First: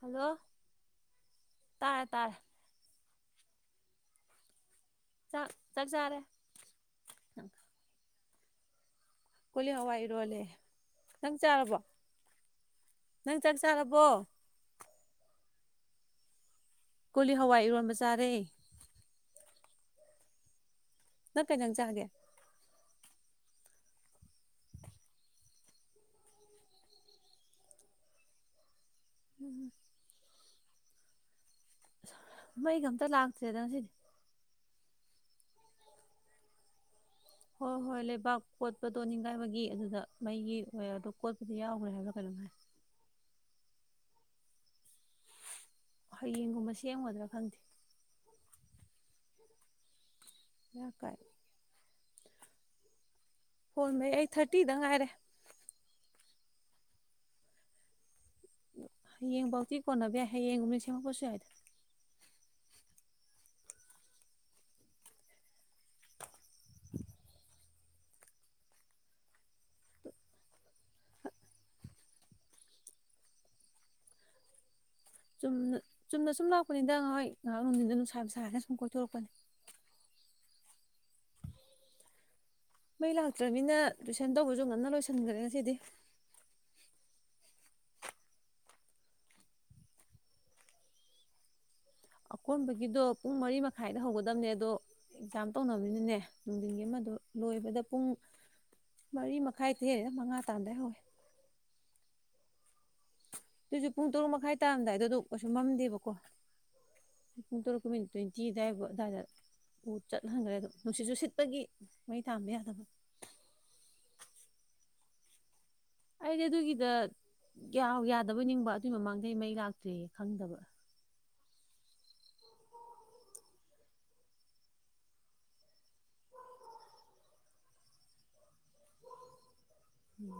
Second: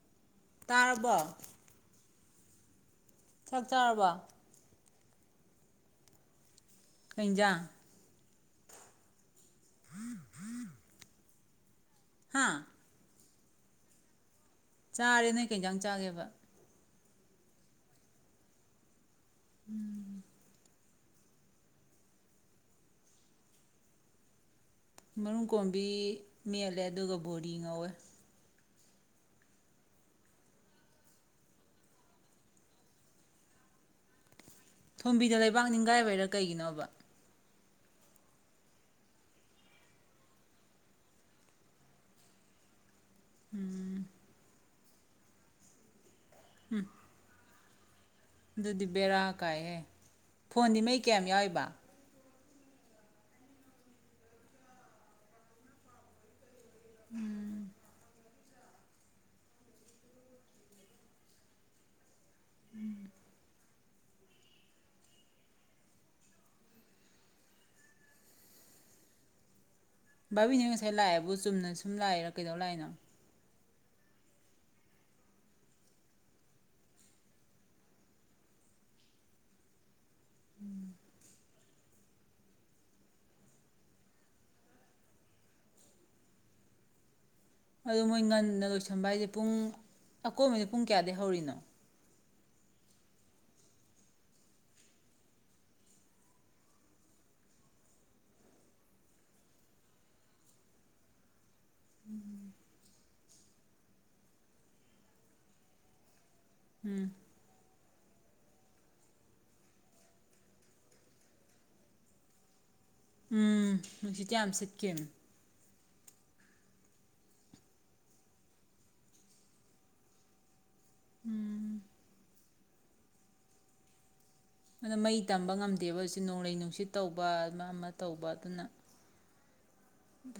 hello ꯇꯥꯔꯕꯣ ꯇꯥꯔꯦ ꯇꯥꯔꯦ ꯆꯥꯛ ꯆꯥꯔꯕꯣ ꯆꯥꯛ ꯆꯥꯛ ꯆꯥꯔꯦ ꯀꯩ ꯍꯤꯟꯖꯥꯟ ꯀꯣꯂꯤ ꯍꯋꯥꯏ ꯏꯔꯣꯜꯂꯦ ꯅꯪ ꯆꯥꯔꯕꯣ ꯍꯥꯥ ꯅꯪ ꯆꯥꯛ ꯆꯥꯔꯕꯣ ꯆꯥꯔꯦ ꯅꯣꯏ ꯀꯩ ꯍꯤꯟꯖꯥꯟ ꯆꯥꯒꯦꯕ ꯀꯣꯂꯤ ꯍꯋꯥꯏ ꯏꯔꯣꯟꯕ ꯆꯥꯔꯦ ꯎꯝ ꯅꯪ ꯀꯩ ꯍꯤꯟꯖꯥꯟ ꯆꯥꯒꯦ ꯃꯔꯨꯝ ꯀꯣꯝꯕꯤ ꯃꯦꯠꯂꯦ ꯑꯗꯨꯒ ꯕꯨꯔꯤ ꯉꯧꯋꯦ ꯎꯝ ꯃꯩꯒ ꯑꯝꯇ ꯂꯥꯛꯇ꯭ꯔꯦꯗ ꯉꯁꯤꯗꯤ ꯊꯣꯝꯕꯤꯗ ꯂꯩꯕꯥꯛ ꯅꯤꯡꯒꯥꯏꯕꯩꯔꯥ ꯀꯩꯒꯤꯅꯣꯕ ꯍꯣꯏ ꯍꯣꯏ ꯂꯩꯕꯥꯛ ꯀꯣꯠꯄꯗꯣ ꯅꯤꯡꯈꯥꯏꯕꯒꯤ ꯑꯗꯨꯗ ꯃꯩꯒꯤ [unintelligible] ꯀꯣꯠꯄ ꯌꯥꯎꯈ꯭ꯔꯦ ꯍꯥꯏꯕꯔꯥ ꯀꯩꯅꯣꯝ ꯍꯥꯏ ꯎꯝ ꯍꯌꯦꯡꯒꯨꯝꯕ ꯁꯦꯝꯒꯗ꯭ꯔꯥ ꯈꯪꯗꯦ ꯑꯗꯨꯗꯤ ꯕꯦꯔꯥ ꯀꯥꯏꯍꯦ ꯐꯣꯟꯗꯤ ꯕꯦꯔꯥ ꯃꯩ ꯀꯥꯏ ꯀꯌꯥꯝ ꯌꯥꯎꯏꯕ ꯐꯣꯝ ꯃꯩ ꯑꯩ ꯊꯥꯔꯇꯤꯗ ꯉꯥꯏꯔꯦ ꯎꯝ ꯍꯌꯦꯡꯐꯧꯗꯤ ꯀꯣꯟꯅꯕ ꯌꯥꯏ ꯍꯌꯦꯡꯒꯨꯝꯕꯗ ꯁꯦꯝꯃꯛꯄꯁꯨ ꯌꯥꯏꯗ ꯎꯝ ꯚꯥꯕꯤꯅꯦ ꯉꯁꯥꯏ ꯂꯥꯛꯑꯦꯕꯨ ꯆꯨꯝꯅ ꯁꯨꯝ ꯂꯥꯛꯏꯔꯥ ꯀꯩꯗꯧ ꯂꯥꯛꯏꯅꯣ ꯆꯨꯝꯅ ꯆꯨꯝꯅꯥ ꯁꯨꯝ ꯂꯥꯛꯄꯅꯤꯗ ꯍꯣꯏ ꯉꯥꯏꯍꯥꯛ ꯅꯨꯡꯗꯤꯟꯗ ꯅꯨꯡꯁꯥ ꯅꯨꯡꯁꯥꯏꯌꯦꯅ ꯁꯨꯝ ꯀꯣꯏꯊꯣꯔꯛꯄꯅꯤ ꯎꯝ ꯃꯩ ꯂꯥꯛꯇ꯭ꯔꯃꯤꯅ ꯇꯨꯏꯁꯟ ꯇꯧꯕꯁꯨ ꯉꯟꯅ ꯂꯣꯏꯁꯤꯟꯈ꯭ꯔꯦ ꯉꯁꯤꯗꯤ ꯑꯗꯨ ꯃꯣꯏ ꯉꯟꯅ ꯂꯣꯏꯁꯟꯕ ꯍꯥꯏꯁꯦ ꯄꯨꯡ ꯑꯀꯣꯟꯕꯩ ꯄꯨꯡ ꯀꯌꯥꯗꯒꯤ ꯍꯧꯔꯤꯅꯣ ꯑꯀꯣꯟꯕꯒꯤꯗꯣ ꯄꯨꯡ ꯃꯔꯤ ꯃꯈꯥꯏꯗ ꯍꯧꯒꯗꯕꯅꯦ ꯑꯗꯣ ꯑꯦꯛꯖꯥꯝ ꯇꯧꯅꯕꯅꯤꯅꯅꯦ ꯅꯨꯡꯊꯤꯟꯒꯤ ꯑꯃꯗꯣ ꯂꯣꯏꯕꯗ ꯄꯨꯡ ꯃꯔꯤ ꯃꯈꯥꯏꯗꯒꯤ ꯃꯉꯥ ꯇꯥꯔꯝꯗꯥꯏ ꯍꯧꯋꯦ ꯑꯗꯨꯏꯁꯨ ꯄꯨꯡ ꯇꯔꯨꯛ ꯃꯈꯥꯏ ꯇꯥꯔꯝꯗꯥꯏꯗꯗꯨ ꯀꯩꯁꯨ ꯃꯝꯗꯦꯕꯀꯣ ꯎꯝ [unintelligible] [unintelligible] ꯇ꯭ꯋꯦꯟꯇꯤ ꯑꯗꯨꯋꯥꯏꯕꯨ ꯑꯗꯨꯋꯥꯏꯗ ꯆꯠꯍꯟꯈ꯭ꯔꯦ ꯑꯗꯨꯝ ꯅꯨꯡꯁꯤꯠꯁꯨ ꯁꯤꯠꯄꯒꯤ ꯃꯩ ꯊꯥꯟꯕ ꯌꯥꯗꯕ ꯎꯝ ꯅꯨꯡꯁꯤꯠꯇꯤ ꯌꯥꯝ ꯁꯤꯠ [unintelligible] ꯑꯩꯗꯤ ꯑꯗꯨꯒꯤꯗ ꯌꯥꯗꯕꯩ ꯅꯤꯡꯕ ꯑꯗꯨꯏ ꯃꯃꯥꯡꯗꯩ ꯃꯩ ꯂꯥꯛꯇꯔ꯭ꯦꯌꯦ ꯈꯪꯗꯕ ꯎꯝ ꯑꯗꯨꯅ ꯃꯩ ꯇꯝꯕ ꯉꯝꯗꯦꯕ ꯅꯣꯡꯂꯩ ꯅꯨꯡꯁꯤꯠ ꯇꯧꯕ ꯑꯃ ꯑꯃ ꯇꯧꯕ ꯑꯗꯨꯅ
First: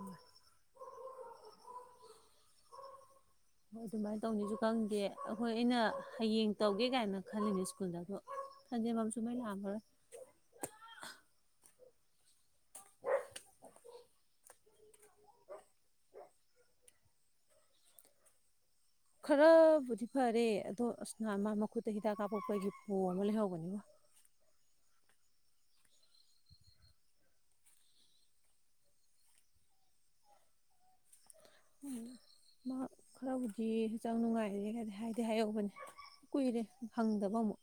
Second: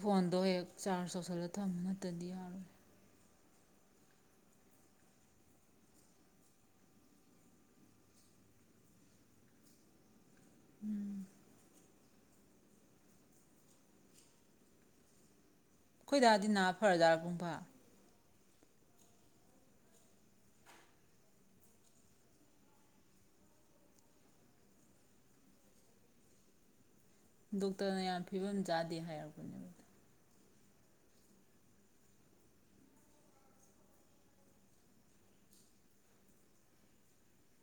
ꯐꯣꯟꯗꯣ ꯍꯦꯛ ꯆꯥꯔꯖ ꯇꯧꯁꯤꯜꯂ ꯊꯝꯃꯨ ꯅꯥꯠꯇꯔꯥꯗꯤ ꯌꯥꯔꯣꯏ ꯍꯣꯏ ꯑꯗꯨꯃꯥꯏꯅ ꯇꯧꯅꯤꯁꯨ ꯈꯪꯗꯦ ꯑꯩꯈꯣꯏ ꯑꯩꯅ ꯍꯌꯦꯡ ꯇꯧꯒꯦ ꯀꯥꯏꯅ ꯈꯜꯂꯤꯅꯦ ꯁ꯭ꯀꯨꯜꯗ ꯑꯗꯣ [unintelligible] ꯂꯥꯛꯑꯝꯃꯔꯣꯏ ꯎꯝ ꯑꯩꯈꯣꯏꯗꯥꯗꯤ ꯅꯥ ꯐꯔꯖꯥꯠꯂꯥ ꯄꯨꯡꯐꯥ ꯈꯔꯕꯨꯗꯤ ꯐꯔꯦ ꯑꯗꯣ ꯑꯁ ꯅꯍꯟ ꯃꯥ ꯃꯈꯨꯠꯇ ꯍꯤꯗꯥꯛ ꯀꯥꯞꯄꯛꯄꯒꯤ ꯄꯣꯝꯃ ꯂꯩꯍꯧꯕꯅꯤꯉꫭ ꯗꯣꯛꯇꯔꯅ ꯌꯥꯝ ꯐꯤꯕꯝ ꯆꯥꯗꯦ ꯍꯥꯏꯔꯛꯄꯅꯦ ꯃꯥ ꯈꯔꯕꯨꯗꯤ ꯍꯛꯆꯥꯡ ꯅꯨꯡꯉꯥꯏꯔꯦ ꯍꯥꯏꯗꯤ ꯍꯥꯏꯍꯧꯕꯅꯦ ꯀꯨꯏꯔꯦ ꯐꯪꯗꯕ ꯑꯃꯨꯛ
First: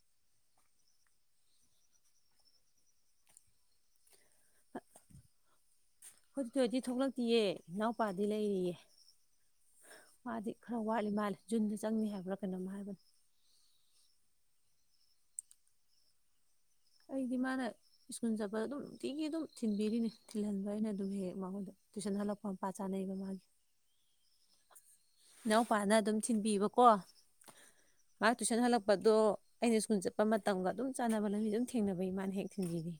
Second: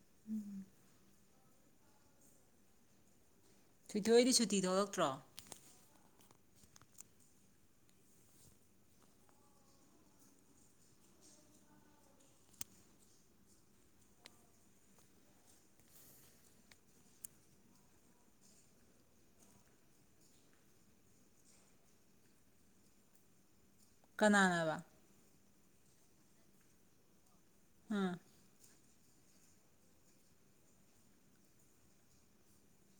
[inaudible] ꯊꯣꯏꯊꯣꯏꯗꯤ ꯁꯨꯇꯤ ꯊꯣꯛꯂꯛꯇ꯭ꯔꯣ ꯈꫭꯏ ꯊꫭꯏꯊꫭꯏꯗꯤ ꯊꯣꯛꯂꯛꯇꯤꯌꯦ ꯏꯅꯥꯎꯄꯥꯗꯤ ꯂꯩꯔꯤꯌꯦ ꯃꯥꯗꯤ ꯈꯔ ꯋꯥꯠꯂꯤ ꯃꯥꯜꯂꯦ ꯖꯨꯟꯗ ꯆꯪꯅꯤ ꯍꯥꯏꯕ꯭ꯔꯥ ꯀꯩꯅꯣꯝ ꯍꯥꯏꯕꯅꯦ ꯑꯩꯗꯤ ꯃꯥꯅ ꯁ꯭ꯀꯨꯜ ꯆꯠꯄꯗ ꯑꯗꯨꯝ ꯅꯨꯡꯇꯤꯒꯤ ꯑꯗꯨꯝ ꯊꯤꯟꯕꯤꯔꯤꯅꯦ ꯊꯤꯜꯍꯟꯕꯩꯅ ꯑꯗꯨꯝ ꯍꯦꯛ ꯃꯉꯣꯟꯗ ꯇꯨꯏꯁꯟ ꯍꯜꯂꯛꯄ ꯃꯄꯥ ꯆꯥꯅꯩꯕ ꯃꯥꯒꯤ ꯀꯅꯥꯅꯕ ꯏꯅꯥꯎꯄꯥꯅ ꯑꯗꯨꯝ ꯊꯤꯟꯕꯤꯕꯀꯣ ꯑꯥ ꯑ ꯇꯨꯁꯟ ꯍꯂ ꯄꯗꯣ ꯑꯩꯅ ꯁ꯭ꯀꯨꯜ ꯆꯠꯄ ꯃꯇꯝꯒ ꯑꯗꯨꯝ ꯆꯥꯟꯅꯕ ꯂꯝꯕꯤ ꯑꯗꯨꯝ ꯊꯦꯡꯅꯕꯩ ꯃꯥꯅ ꯍꯦꯛ ꯊꯤꯟꯕꯤꯅꯦ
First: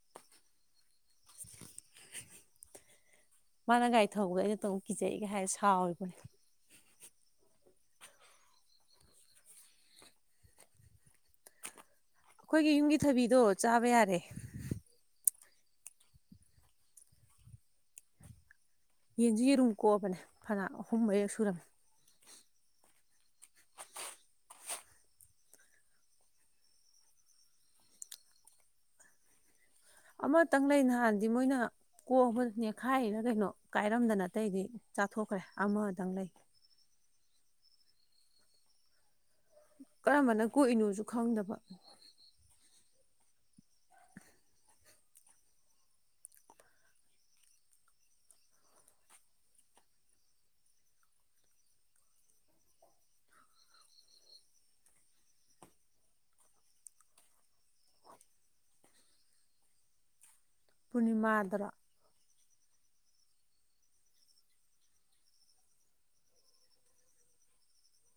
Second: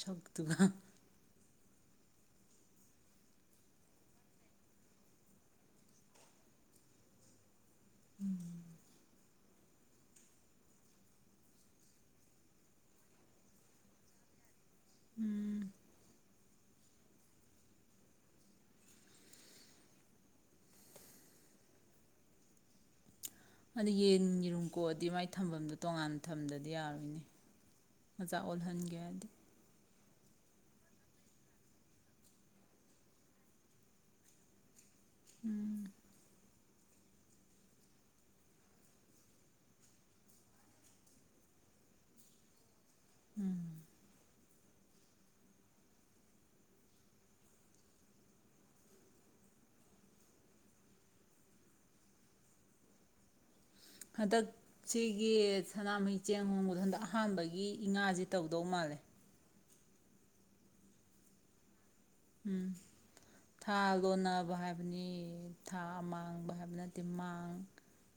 ꯁꯛꯇꯨꯒ ꯃꯥꯅ ꯒꯥꯔꯤ ꯊꯧꯕꯗ ꯑꯩꯅ ꯇꯣꯡ ꯀꯤꯖꯩꯒ ꯍꯥꯏꯔ ꯁꯥꯎꯔꯤꯕ ꯎꯝ ꯑꯩꯈꯣꯏꯒꯤ ꯌꯨꯝꯒꯤ ꯊꯕꯤꯗꯣ ꯆꯥꯕ ꯌꯥꯔꯦ ꯎꯝ ꯌꯦꯟꯁꯨ ꯌꯦꯔꯨꯝ ꯀꯣꯛꯑꯕꯅꯦ ꯐꯅ ꯑꯍꯨꯝ ꯃꯔꯤꯔꯛ ꯁꯨꯔꯝꯃꯦ ꯑꯗꯨ ꯌꯦꯟ ꯌꯦꯔꯨꯝ ꯀꯣꯛꯑꯗꯤ ꯃꯥꯏ ꯊꯝꯕꯝꯗꯣ ꯇꯣꯉꯥꯟꯅ ꯊꯝꯗꯗꯤ ꯌꯥꯔꯣꯏꯅꯦ ꯃꯆꯥꯥ ꯑꯣꯜꯍꯟꯒꯦ ꯍꯥꯏꯗꯤ ꯑꯃꯇꯪ ꯂꯩ ꯅꯍꯥꯟꯗꯤ ꯃꯣꯏꯅ ꯀꯣꯛꯑꯥꯕ ꯅꯦꯈꯥꯏꯔ ꯀꯩꯅꯣ ꯀꯥꯏꯔꯝꯗꯅ ꯑꯥꯇꯩꯗꯤ ꯆꯥꯊꯣꯛꯈ꯭ꯔꯦ ꯑꯃꯗꯪ ꯂꯩ ꯀꯔꯝꯕꯅ ꯀꯣꯛꯏꯅꯣꯁꯨ ꯈꯪꯗꯕ ꯎꯝ ꯍꯟꯗꯛ ꯁꯤꯒꯤ ꯁꯅꯥꯃꯍꯤ ꯆꯦꯡ ꯍꯣꯡꯕꯗ ꯍꯟꯗꯛ ꯑꯍꯥꯟꯕꯒꯤ ꯏꯉꯥꯖꯤ ꯇꯧꯗꯧ ꯃꯥꯜꯂꯦ ꯄꯨꯅꯤꯃꯥ ꯗꯔꯣ ꯎꯝ ꯊꯥ ꯂꯣꯟꯅꯕ ꯍꯥꯏꯕꯅꯤ ꯊꯥ ꯃꯥꯡꯕ ꯍꯥꯏꯕ ꯅꯠꯇꯦ ꯃꯥꯡ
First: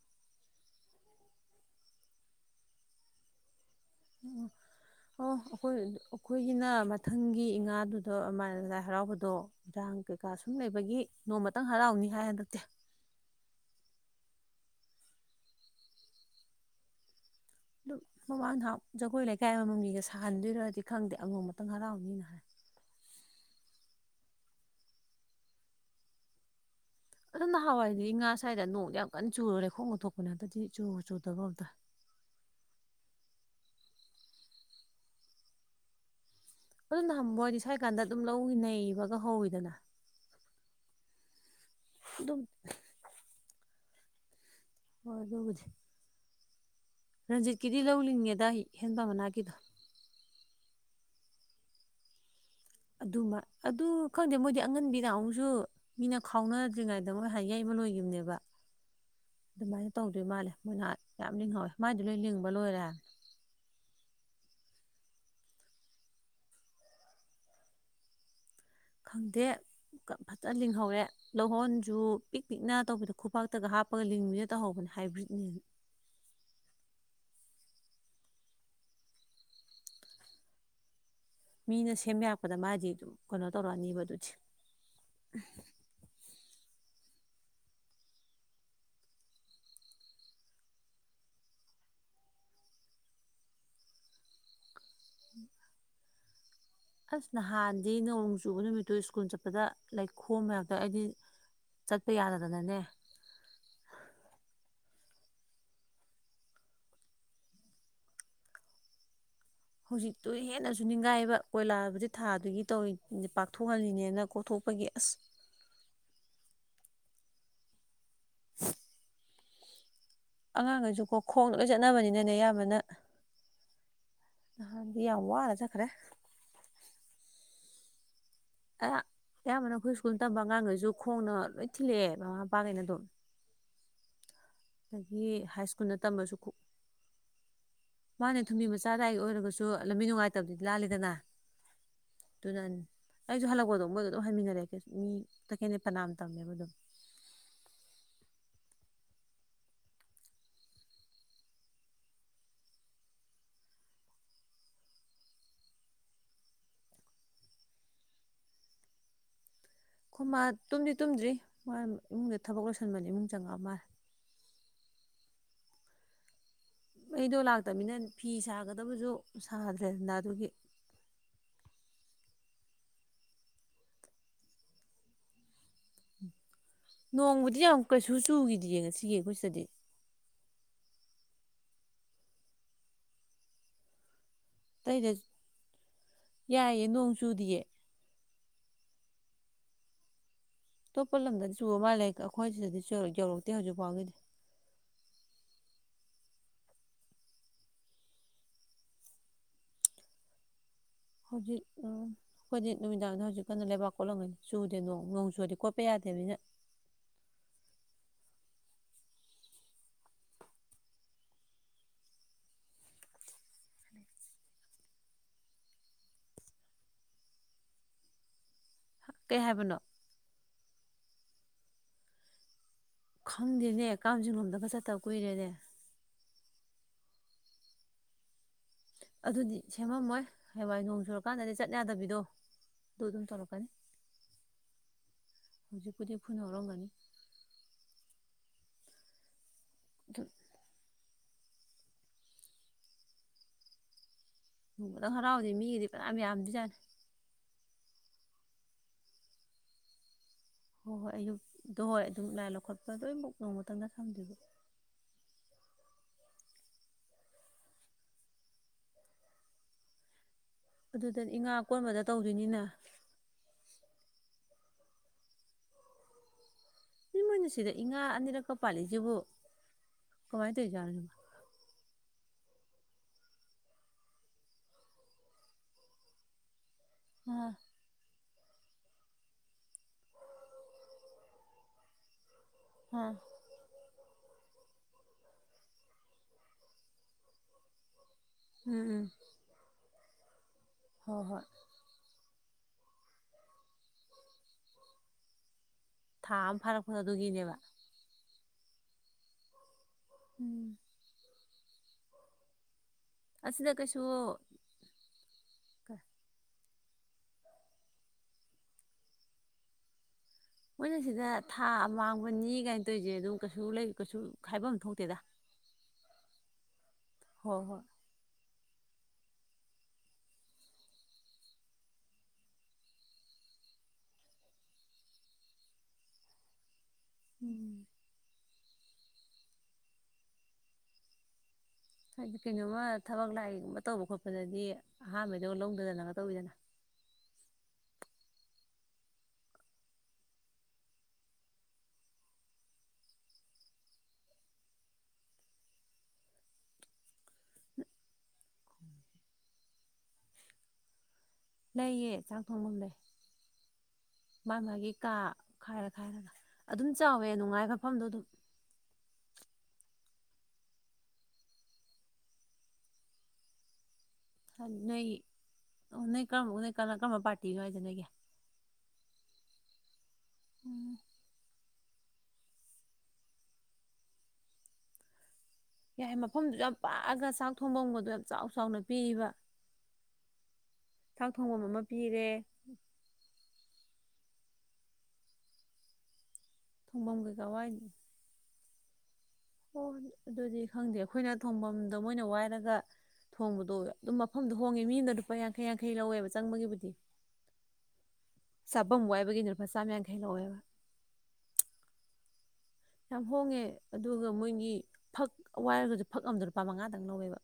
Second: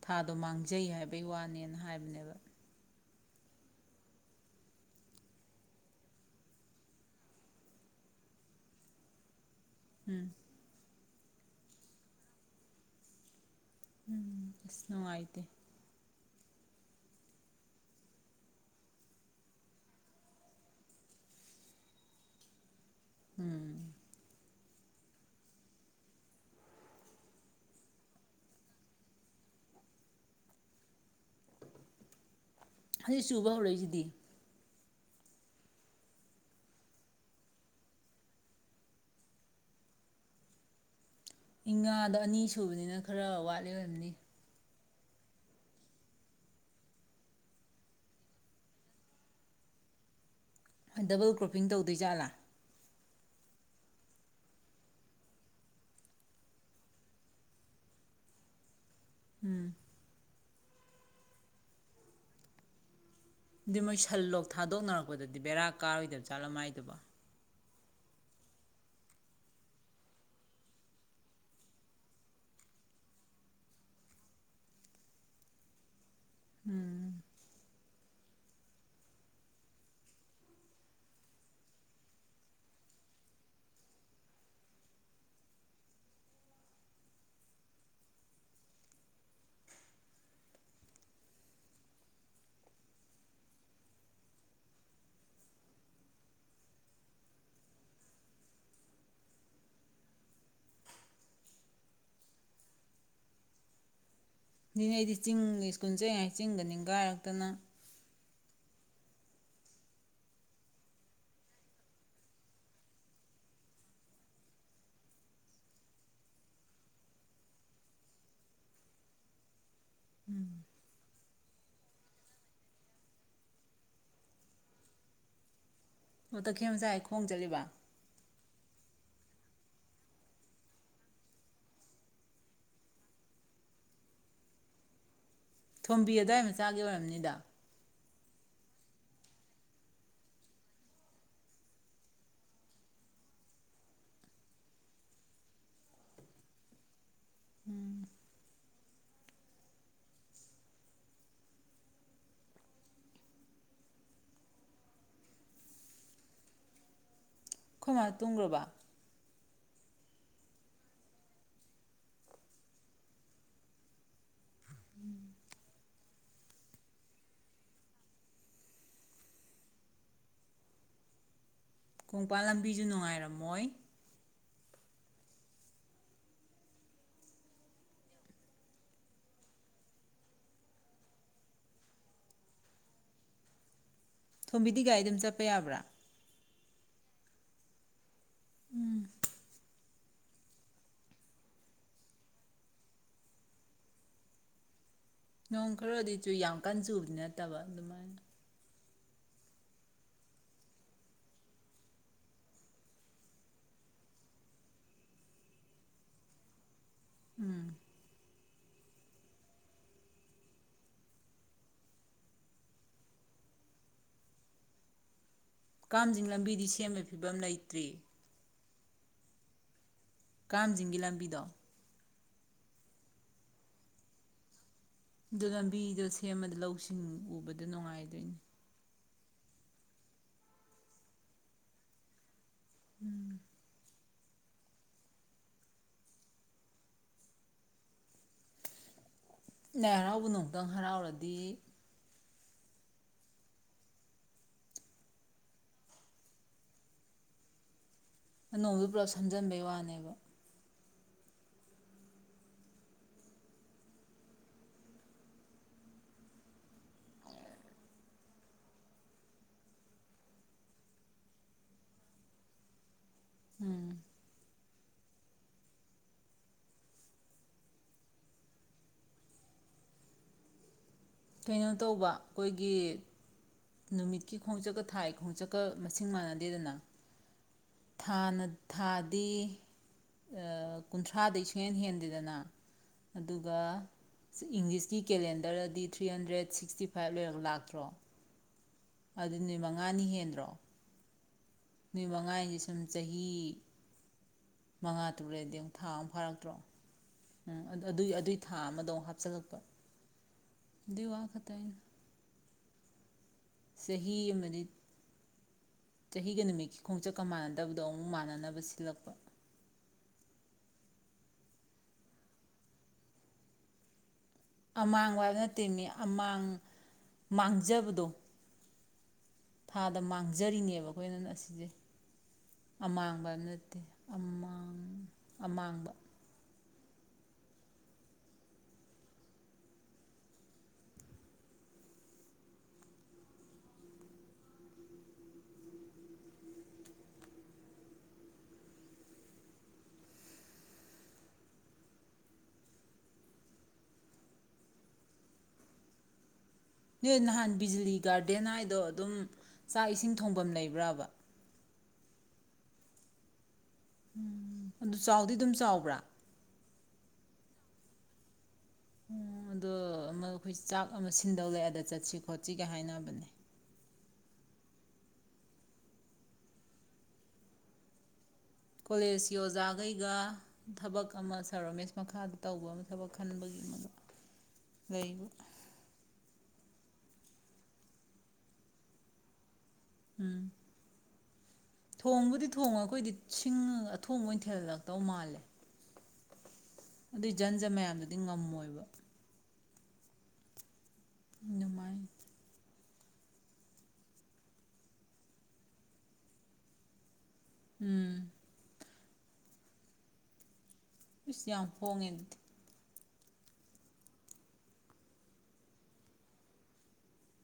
ꯊꯥꯗꯣ ꯃꯥꯡꯖꯩ ꯍꯥꯏꯕꯩ ꯋꯥꯅꯦꯅ ꯍꯥꯏꯕꯅꯦꯕ ꯑꯣ ꯑꯣ ꯑꯩꯈꯣꯏ ꯑꯩꯈꯣꯏꯒꯤꯅ ꯃꯊꯪꯒꯤ ꯏꯉꯥꯗꯨꯗꯥ ꯂꯥꯏ ꯍꯔꯥꯎꯕꯗꯣ ꯏꯔꯥꯡ ꯎꯝ ꯀꯩꯀꯥ ꯁꯨꯝ ꯂꯩꯕꯒꯤ ꯅꯣꯡꯃꯇꯪ ꯍꯔꯥꯎꯅꯤ ꯍꯥꯏ ꯍꯟꯗꯛꯇꯤ ꯎꯝ ꯑꯁꯅꯨꯡꯉꯥꯏꯇꯦ ꯑꯗꯨꯝ ꯃꯃꯥꯡ [unintelligible] ꯖꯒꯣꯏ ꯂꯩꯀꯥꯏ ꯑꯥꯃꯝ ꯃꯤꯒ ꯁꯥꯍꯟꯗꯣꯏꯔꯗꯤ ꯈꯪꯗꯦ ꯑꯉꯣꯝꯃꯇꯪ ꯍꯔꯥꯎꯅꯤꯅ ꯍꯥꯏ ꯎꯝ ꯑꯗꯣ ꯅꯍꯥꯟꯋꯥꯏꯗꯤ ꯏꯉꯥ ꯁ꯭ꯋꯥꯏꯗ ꯅꯣꯡꯗ ꯌꯥꯝ ꯀꯟꯅ ꯆꯨꯔꯨꯔꯦ ꯂꯩꯈꯣꯝꯒ ꯊꯣꯛꯄꯅꯦ ꯍꯟꯗꯛꯇꯤ ꯆꯨꯕꯨ ꯆꯨꯗꯕ ꯀꯩꯅꯣꯝꯇꯧꯏ ꯆꯨꯕ ꯍꯧꯔꯛꯏꯁꯤꯗꯤ ꯑꯗꯨꯅ ꯋꯥꯏꯗꯤ ꯁ꯭ꯋꯥꯏ ꯀꯥꯟꯗ ꯑꯗꯨꯝ ꯂꯧ ꯅꯩꯕꯒ ꯍꯧꯋꯤꯗꯅ ꯏꯉꯥꯗ ꯑꯗꯨꯝ ꯑꯅꯤ ꯁꯨꯕꯅꯤꯅ ꯈꯔ ꯋꯥꯠꯂꯤ ꯑꯣꯏꯔꯝꯅꯤ ꯑꯗꯨꯕꯨꯗꯤ ꯔꯟꯖꯤꯠꯀꯤꯗꯤ ꯂꯧ ꯂꯤꯡꯉꯦ ꯗꯥꯏ ꯍꯦꯟ ꯄꯥꯝ ꯃꯅꯥꯛꯀꯤꯗꯣ ꯗꯕꯜ ꯀ꯭ꯔꯣꯞꯄꯤꯡ ꯇꯧꯗꯣꯏ ꯖꯥꯠꯂꯥ ꯑꯗꯨꯃ ꯑꯗꯨ ꯈꯪꯗꯦ ꯃꯣꯏꯗꯤ ꯑꯉꯟꯕꯤ ꯅꯍꯥꯟꯃꯨꯛꯁꯨ ꯃꯤꯅ ꯈꯥꯎꯅꯗ꯭ꯔꯤꯉꯩꯗ ꯃꯣꯏ ꯍꯥꯟ ꯌꯩꯕ ꯂꯣꯏꯒꯤꯃꯦꯕ ꯑꯗꯨꯃꯥꯏꯅ ꯇꯧꯗꯣꯏ ꯃꯥꯜꯂꯦ [unintelligible] ꯌꯥꯝ ꯂꯤꯡꯍꯧꯋꯦ ꯃꯥꯏꯗꯣ ꯂꯣꯏ ꯂꯤꯡꯕ ꯂꯣꯏꯔꯦ ꯍꯥꯏꯃꯦ ꯑꯗꯨ ꯃꯣꯏ ꯁꯟ ꯂꯣꯛ ꯊꯥꯗꯣꯛꯅꯔꯛꯄꯗꯗꯤ ꯕꯦꯔꯥ ꯀꯥꯔꯣꯏꯗꯕꯖꯠꯂꯣ ꯃꯥꯏꯗꯨꯕꯣ ꯈꯪꯗꯦ ꯐꯖꯅ ꯂꯤꯡꯍꯧꯋꯦ ꯂꯎꯍꯣꯟꯁꯨ ꯄꯤꯛ ꯄꯤꯛꯅ ꯇꯧꯕꯤꯗꯣ ꯈꯨꯕꯛꯇꯒ ꯍꯥꯞꯄꯒ ꯂꯤꯡꯕꯤꯗꯣ ꯇꯧꯍꯧꯕꯅꯦ ꯍꯥꯏꯕ꯭ꯔꯤꯠꯅꯦꯅꯥ ꯎꯝ ꯃꯤꯅ ꯁꯦꯝ ꯌꯥꯔꯛꯄꯗ ꯃꯥꯗꯤ ꯑꯗꯨꯝ ꯀꯩꯅꯣ ꯇꯧꯔꯛꯑꯅꯦꯕ ꯑꯗꯨꯗꯤ ꯑꯁ ꯅꯍꯥꯟꯗꯤ ꯅꯣꯡ ꯆꯨꯕ ꯅꯨꯃꯤꯠꯇꯣ ꯁ꯭ꯀꯨꯜ ꯆꯠꯄꯗ ꯂꯩꯈꯣꯝ ꯃꯔꯛꯇ ꯑꯩꯗꯤ ꯆꯠꯄ ꯌꯥꯗꯗꯅꯅꯦ ꯅꯅꯦ ꯑꯩꯗꯤ ꯆꯤꯡ ꯁ꯭ꯀꯨꯜ ꯆꯩꯉꯩ ꯆꯤꯡꯒ ꯅꯤꯪꯒꯥꯏꯔꯛꯇꯅ ꯍꯧꯖꯤꯛꯇꯨ ꯍꯦꯟꯅꯁꯨ ꯅꯤꯡꯒꯥꯏꯕ ꯀꯣꯏꯂꯥꯕꯨꯗꯤ ꯊꯥꯗꯨꯒꯤ ꯇꯧꯔꯤ ꯄꯥꯛꯊꯣꯛꯍꯜꯂꯤꯅꯦꯅ ꯀꯣꯛꯊꯣꯛꯄꯒꯤ ꯑꯁ [inaudible] ꯑꯉꯥꯡꯒꯁꯨ ꯀꯣ ꯈꯣꯡ ꯂꯣꯏ ꯆꯠꯅꯕꯅꯤꯅꯅꯦ ꯑꯌꯥꯝꯕꯅ ꯅꯍꯥꯟꯗꯤ ꯌꯥꯝ ꯋꯥꯅ ꯆꯠꯈ꯭ꯔꯦ ꯑꯣ ꯇꯈꯦꯜ ꯃꯆꯈꯩ ꯈꯣꯡ ꯆꯠꯂꯤꯕ ꯑꯌꯥꯝꯕꯅ ꯑꯩꯈꯣꯏ ꯁ꯭ꯀꯨꯜ ꯇꯝꯕ ꯑꯉꯥꯡꯈꯩꯁꯨ ꯈꯣꯡꯅ ꯂꯣꯏ ꯊꯤꯜꯂꯛꯑꯦ ꯃꯃꯥ ꯃꯄꯥꯈꯩꯅ ꯑꯗꯨꯝ ꯑꯗꯒꯤ ꯍꯥꯏ ꯁ꯭ꯀꯨꯜꯗ ꯊꯣꯝꯕꯤ ꯇꯝꯕꯁꯨ ꯑꯗꯥꯏ ꯃꯆꯥꯒꯤ ꯑꯣꯏꯔꯝꯅꯤꯗ ꯃꯥꯅꯦ ꯊꯨꯝꯕꯤ ꯃꯆꯥꯗ ꯑꯩꯒꯤ ꯑꯣꯏꯔꯒꯁꯨ ꯂꯝꯕꯤ ꯅꯨꯡꯉꯥꯏꯇꯕꯗꯤꯗꯤ ꯂꯥꯜꯂꯤꯗꯅ ꯑꯗꯨꯅ ꯑꯩꯁꯨ ꯍꯜꯂꯛꯄꯗꯣ ꯃꯣꯏꯒ ꯑꯗꯨꯝ ꯍꯟꯃꯤꯟꯅꯔꯦ ꯃꯤ ꯇꯈꯦꯟꯗ ꯐꯅꯥꯝ ꯇꯝꯃꯦꯕ ꯑꯗꯨꯝ ꯎꯝ ꯑꯩꯈꯣꯏ ꯃꯥ ꯇꯨꯡꯒꯔꯥꯕ ꯈꯣꯏ ꯃꯥ ꯇꯨꯝꯗꯤ ꯇꯨꯝꯗ꯭ꯔꯤ ꯃꯥ ꯏꯃꯨꯡꯗ ꯊꯕꯛ ꯂꯣꯏꯁꯤꯟꯕꯅꯤ ꯏꯃꯨꯡ ꯆꯪꯉꯛꯑ ꯃꯥꯜꯂꯦ ꯎꯝ ꯃꯩꯗꯣ ꯂꯥꯛꯇ꯭ꯔꯙꯕꯅꯤꯅ ꯐꯤ ꯁꯥꯒꯗꯕꯁꯨ ꯁꯥꯗ꯭ꯔꯦꯗꯅ ꯑꯗꯨꯒꯤ ꯀꯣꯡꯄꯥꯥꯟ ꯂꯝꯕꯤꯁꯨ ꯅꯨꯡꯉꯥꯏꯔꯝꯃꯣꯏ ꯅꯣꯡꯕꯨꯗꯤ ꯌꯥꯝ ꯀꯩꯁꯨ ꯆꯨꯈꯤꯗ ꯌꯦ ꯉꯁꯤꯒꯤ ꯑꯩꯈꯣꯏ ꯁꯤꯗꯗꯤ ꯊꯣꯝꯕꯤꯗꯤ ꯒꯥꯔꯤ ꯑꯇꯩꯗ ꯑꯗꯨꯝ ꯆꯠꯄ ꯌꯥꯕ꯭ꯔꯥ ꯌꯥꯏꯌꯦ ꯅꯣꯡ ꯆꯨꯗꯤꯌꯦ ꯎꯝ ꯑꯇꯣꯞꯄ ꯂꯝꯗꯗꯤ ꯆꯨꯕ ꯃꯥꯜꯂꯦ ꯑꯩꯈꯣꯏ ꯁꯤꯗꯗꯤ ꯌꯧꯔꯛꯇꯦ ꯍꯧꯖꯤꯛ ꯐꯥꯎꯒꯤꯗꯤ ꯅꯣꯡ ꯈꯔꯗꯤ ꯆꯨ ꯌꯥꯝ ꯀꯟ ꯆꯨꯕꯗꯤ ꯅꯠꯇꯕ ꯑꯗꯨꯃꯥꯏꯅ ꯍꯧꯖꯤꯛ ꯑꯩꯈꯣꯏꯗꯤ ꯅꯨꯃꯤꯗꯥꯡꯗ ꯍꯧꯖꯤꯛ ꯀꯥꯟꯩꯅ ꯂꯩꯕꯥꯛ ꯀꯣꯠꯂꯝꯒꯩ ꯆꯨꯗꯦ ꯅꯣꯡ ꯅꯣꯡ ꯆꯨꯗꯦ ꯀꯣꯠꯄ ꯌꯥꯗꯦꯅꯤꯅ ꯎꯝ ꯀꯥꯝꯖꯤꯡ ꯂꯝꯕꯤꯗꯤ ꯁꯦꯝꯕ ꯐꯤꯕꯝ ꯂꯩꯇ꯭ꯔꯤ ꯀꯩ ꯍꯥꯏꯕꯅꯣ ꯀꯥꯝꯖꯤꯡꯒꯤ ꯂꯝꯕꯤꯗꯣ ꯈꯪꯗꯦꯅꯦ ꯀꯥꯝꯖꯤ ꯂꯣꯝꯗꯥꯒꯥ ꯆꯠꯇꯕ ꯑꯗꯨ ꯀꯨꯏꯔꯦꯅꯦ ꯂꯝꯕꯤꯗꯣ ꯁꯦꯝꯃꯗ ꯂꯧꯁꯤꯡ ꯎꯕꯗ ꯅꯨꯡꯉꯥꯏꯗꯣꯏꯅꯤ ꯑꯗꯨꯗꯤ ꯁꯦꯝꯃꯝꯃꯣꯏ ꯍꯋꯥꯏ ꯅꯣꯡ ꯆꯨꯔꯀꯥꯟꯗꯗꯤ ꯆꯠ ꯌꯥꯗꯕꯤꯗꯣ ꯗꯗꯨꯝ ꯇꯧꯔꯛꯀꯅꯤ ꯍꯧꯖꯤꯛꯄꯨꯗꯤ ꯈꯨꯟ ꯌꯧꯔꯛꯑꯥꯝꯃꯅꯤ ꯂꯥꯏ ꯍꯔꯥꯎꯕ ꯅꯣꯡ ꯑꯃꯨꯛꯇꯪ ꯍꯔꯥꯎꯔꯗꯤ ꯗꯤ ꯅꯣꯡꯃꯗꯪ ꯍꯔꯥꯎꯗꯤ ꯃꯤꯒꯤꯗꯤ ꯐꯅꯌꯥꯝ ꯌꯥꯝꯗꯤꯅꯤꯗ ꯑꯅꯧꯗꯨ ꯄꯨꯂꯞ ꯁꯝꯖꯟꯕꯩ ꯋꯥꯅꯦꯕ ꯍꯣꯏ ꯍꯣꯏ ꯑꯌꯨꯛꯇꯛꯇꯣ ꯍꯣꯏ ꯑꯗꯨꯝ ꯂꯥꯏ ꯂꯧꯈꯠꯄ ꯂꯣꯏꯃꯨꯛ ꯅꯣꯡꯃꯇꯗ ꯁꯝꯗꯣꯏꯕ ꯑꯗꯨꯗꯗꯤ ꯏ ꯉꯥ ꯀꯣꯟꯕꯗ ꯇꯧꯗꯣꯏꯅꯤꯅ ꯎꯝ ꯏ ꯃꯣꯏꯅ ꯁꯤꯗ ꯏꯉꯥ ꯑꯅꯤꯔꯛꯀ ꯄꯥꯜꯂꯤꯏꯁꯤꯕꯨ ꯀꯃꯥꯏꯅ ꯇꯧꯏꯖꯠꯅꯣ ꯀꯩꯅꯣ ꯇꯧꯕ ꯑꯩꯈꯣꯏꯒꯤ ꯅꯨꯃꯤꯠꯀꯤ ꯈꯣꯡꯆꯠꯀ ꯊꯥꯏ ꯈꯣꯡꯆꯠꯀ ꯃꯁꯤꯡ ꯃꯥꯟꯅꯗꯦꯗꯅ ꯎ ꯍꯥꯜ ꯊꯥꯗꯤ ꯀꯨꯟꯊ꯭ꯔꯥꯗꯩ ꯁꯨꯡꯍꯅ ꯍꯦꯟꯗꯦꯗꯅ ꯑꯥ ꯑꯗꯨꯒ ꯏꯪꯂꯤꯁꯀꯤ ꯀꯦꯂꯦꯟꯗꯔꯗꯗꯤ ꯊ꯭ꯔꯤ ꯍꯟꯗ꯭ꯔꯦꯠ ꯁꯤꯛꯁꯇꯤ ꯐꯥꯏꯚ ꯂꯣꯏꯔꯒ ꯂꯥꯛꯇ꯭ꯔꯣ ꯎꯝ ꯎꯝ ꯑꯗꯨꯅꯤ ꯃ ꯃꯅꯥ ꯍꯦꯟꯗ꯭ꯔꯣ ꯍꯣꯏ ꯍꯣꯏ ꯃꯉꯥꯏꯁꯦ ꯁꯨꯝ ꯆꯍꯤ ꯃꯉꯥ ꯇꯔꯨꯛ ꯑꯗꯨꯣ ꯊ ꯑꯃ ꯐꯔꯛ ꯑꯗꯨ ꯎꯝ ꯑꯗꯨ ꯑꯗꯨꯏ ꯑꯗꯨꯏ ꯊꯥ ꯑꯃꯗꯧ ꯍꯥꯞꯆꯤꯜꯂꯛꯄ ꯎꯝ ꯋꯥ [unintelligible] ꯃꯇ ꯇ [unintelligible] ꯑꯁꯤꯗ ꯀꯩꯁꯨ ꯆꯍꯤ ꯑꯃꯅꯤ ꯆꯍꯤꯒ ꯅꯨꯃꯤꯠ ꯈꯣꯡꯆꯠꯀ ꯃꯥꯟꯅꯗꯕꯗꯣ ꯑꯃꯨꯛ ꯃꯥꯟꯅꯅꯕ ꯁꯤꯜꯂꯛꯄ ꯃꯣꯏꯅ ꯁꯤꯗ ꯊꯥ ꯃꯥꯡꯕꯅꯤ ꯀꯥꯏꯅ ꯇꯧꯔꯤꯁꯦ ꯑꯗꯨꯝ ꯀꯩꯁꯨ ꯂꯩ ꯀꯩꯁꯨ ꯍꯥꯏꯐꯝ ꯊꯣꯛꯇꯦꯗ ꯑꯃꯥꯡꯕ ꯍꯥꯌꯕ ꯅꯇꯦꯃꯤ ꯑꯃꯥꯡ ꯍꯣꯏ ꯍꯣꯏ ꯃꯥꯡꯖꯕꯗꯣ ꯊꯥꯗ ꯃꯥꯡꯖꯔꯤꯅꯦꯕ ꯑꯩꯈꯣꯏꯅ ꯉ ꯑꯁꯤꯁꯦ ꯑꯃꯥꯡꯕ ꯅꯠꯇꯦ ꯑꯃꯥꯡ ꯑꯃꯥꯡꯕ ꯎꯝ ꯍꯥꯏꯗꯤ ꯀꯩꯅꯣꯝꯃ ꯊꯕꯛ ꯂꯥꯛꯏꯒꯨꯝꯕ ꯇꯧꯕ ꯈꯣꯠꯄꯗꯗꯤ ꯑꯍꯥꯟꯕꯩꯗꯒ ꯂꯧꯗꯗꯅꯒ ꯇꯧꯕꯤꯗꯅ ꯅ ꯅꯍꯥꯟ ꯕꯤꯖꯂꯤ ꯒꯥꯔꯗꯦꯟ ꯍꯥꯏꯗꯣ ꯑꯗꯨꯝ ꯆꯥꯛ ꯏꯁꯤꯡ ꯊꯣꯡꯐꯝ ꯂꯩꯕ꯭ꯔꯕ ꯂꯩꯌꯦ ꯆꯥꯛ ꯊꯣꯡꯕꯝ ꯂꯩ ꯃꯥ ꯃꯥꯒꯤ ꯑꯗꯨ ꯀꯥ ꯆꯥꯎꯗꯤ ꯑꯗꯨꯝ ꯈꯥꯏꯔ ꯆꯥꯎꯕ꯭ꯔꯥ ꯈꯥꯏꯔꯒ ꯑꯗꯨꯝ ꯆꯥꯎꯋꯦ ꯅꯨꯡꯉꯥꯏ ꯃꯐꯝꯗꯣ ꯑꯗꯨꯝ ꯎ ꯑꯗꯣ ꯑꯃ ꯑꯩꯈꯣꯏ ꯆꯥꯛ ꯑꯃ ꯁꯤꯟꯗꯧꯔꯛꯑꯦꯗ ꯆꯠꯁꯤ ꯈꯣꯠꯁꯤꯒ ꯍꯥꯏꯅꯕꯅꯦ [unintelligible] ꯅꯣꯏ ꯀꯃ ꯄꯥꯔꯇꯤꯅꯣ ꯅꯣꯏꯒꯤ ꯀꯣꯂꯦꯖꯀꯤ ꯑꯣꯖꯈꯩ ꯁꯤꯒ ꯎꯝ ꯊꯕꯛ ꯑꯃ ꯁꯥꯔ ꯔꯣꯃꯦꯁ ꯃꯈꯥꯗ ꯇꯧꯕ ꯑꯃ ꯊꯕꯛ ꯈꯟꯕꯒꯤ ꯂꯩꯕ ꯌꯥꯏ ꯃꯐꯝꯗꯨ ꯌꯥꯝ ꯄꯥꯛꯑꯒ ꯆꯥꯛ ꯊꯣꯡꯐꯝꯕꯗꯣ ꯌꯥꯝ ꯆꯥꯎ ꯆꯥꯎꯅ ꯄꯤꯏꯕ ꯎꯝ ꯄꯤꯔꯦ ꯊꯣꯡꯕꯨꯗꯤ ꯊꯣꯡꯉ ꯑꯩꯈꯣꯏꯗꯤ ꯁꯤꯡꯒ ꯊꯣꯡ ꯑꯣꯏꯅ ꯊꯤꯜꯍꯜꯂꯛꯇꯧ ꯃꯥꯜꯂꯦ ꯊꯣꯡꯐꯝ ꯑꯗꯨꯏ ꯀꯩꯀꯥ ꯖꯟ ꯖ ꯃꯌꯥꯝꯗꯨꯗꯤ ꯉꯝꯃꯣꯏꯕ ꯍ ꯑꯗꯨꯗꯤ ꯈꯪꯗꯦ ꯑꯩꯈꯣꯏꯅ ꯊꯣꯐꯝꯗꯣ ꯑꯗꯨꯃꯥꯏꯅ ꯃꯣꯏꯅ ꯋꯥꯏꯔꯒ ꯊꯣꯡꯕꯗꯣꯋꯦ ꯑꯗꯨꯝ ꯃꯐꯝꯗꯣ ꯍꯣꯡꯉꯦ ꯃꯤꯅ ꯂꯨꯄꯥ ꯌꯥꯡꯈꯩ ꯌꯥꯡꯈꯩ ꯂꯧꯋꯦꯕ ꯆꯪꯕꯒꯤꯕꯨꯗꯤ ꯎꯝ ꯆꯥꯐꯝ ꯋꯥꯏꯕꯒꯤꯗꯨ ꯂꯨꯄꯥ ꯆꯥꯝ ꯌꯥꯡꯈꯩ ꯂꯧꯋꯦꯕ ꯏꯁꯁ ꯌꯥꯝ ꯍꯣꯡꯉꯦ ꯑꯗꯨꯗꯤ ꯌꯥꯝ ꯍꯣꯡꯉꯦ ꯑꯗꯨꯒ ꯃꯣꯏꯒꯤ ꯐꯛ ꯋꯥꯏꯔꯒꯁꯨ ꯐꯛ ꯑꯗ ꯂꯨꯄꯥ ꯃꯉꯥꯗꯪ ꯂꯧꯋꯦꯕ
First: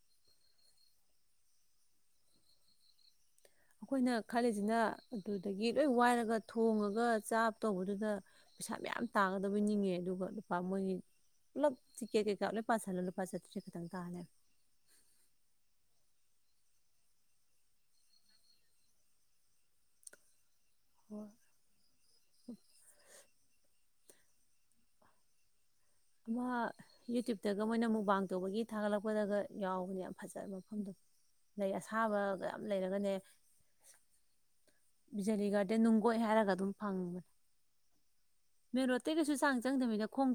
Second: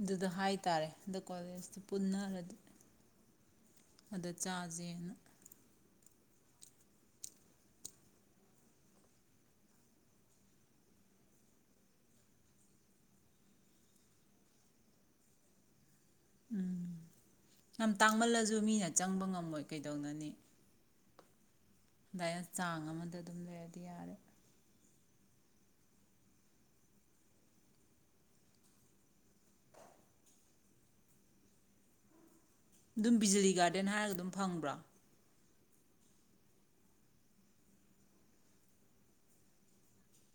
ꯑꯗꯨꯗ ꯍꯥꯏ ꯇꯔꯦ ꯑꯗ ꯀꯣꯂꯦꯖꯇꯨ ꯄꯨꯟꯅꯔꯗꯤ ꯑꯩꯈꯣꯏꯅ ꯑꯗ ꯈꯜꯂꯤꯁꯤꯅ ꯆꯥꯁꯦꯅ ꯑꯗꯨꯗꯒꯤ ꯂꯣꯏ ꯋꯥꯏꯔꯒ ꯊꯣꯡꯉꯒ ꯆꯥꯕ ꯇꯧꯕꯗꯨꯗ ꯄꯩꯁꯥ ꯃꯌꯥꯝ ꯇꯥꯒꯗꯕ ꯅꯤꯡꯉꯦ ꯑꯗꯨꯒ ꯂꯨꯄꯥ ꯃꯣꯏꯒꯤ ꯄꯨꯂꯞ ꯇꯤꯛꯀꯦꯠ ꯀꯩꯀꯥ ꯂꯣꯏ ꯄꯥꯁꯤꯜꯂ ꯂꯨꯄꯥ ꯆꯥꯇ꯭ꯔꯦꯠꯁꯦ ꯈꯛꯇꯪ ꯇꯥꯅꯦꯕ ꯎꯝ ꯌꯥꯝ ꯇꯥꯡꯃꯜꯂꯁꯨ ꯃꯤꯅ ꯆꯪꯕ ꯉꯝꯃꯣꯏ ꯀꯩꯗꯧꯅꯅꯤ ꯍꯣꯏ ꯑꯗꯨꯃꯥꯏꯅ ꯆꯥꯡ ꯑꯃꯗ ꯑꯗꯨꯝ ꯂꯩꯔ ꯇꯌꯥꯔ ꯑꯃ ꯌꯨꯇꯌꯨꯕꯇꯒ ꯃꯣꯏꯅ ꯃꯨꯛꯕꯥꯡ ꯇꯧꯕꯒꯤ ꯊꯥꯒꯠꯂꯛꯄꯗꯒ ꯌꯥꯎꯕꯅꯦ ꯌꯥꯝ ꯐꯖꯕ ꯃꯐꯝꯗꯣ ꯂꯩ ꯑꯁꯥꯕꯒ ꯌꯥꯝ ꯂꯩꯔꯒꯅꯦ ꯑꯗꯨꯝ ꯕꯤꯖꯂꯤ ꯒꯥꯔꯗꯦꯟ ꯍꯥꯏꯔꯒ ꯑꯗꯨꯝ ꯐꯪꯕ꯭ꯔꯥ ꯑꯗꯩ ꯅꯨꯡꯒꯣꯏꯠ ꯍꯥꯏꯔꯒ ꯑꯗꯨꯝ ꯐꯪꯕꯅꯦ ꯃꯦ ꯔꯣꯠꯇ ꯀꯩꯁꯨ ꯆꯥꯡ ꯆꯪꯗꯅꯤꯅ ꯈꯣꯡ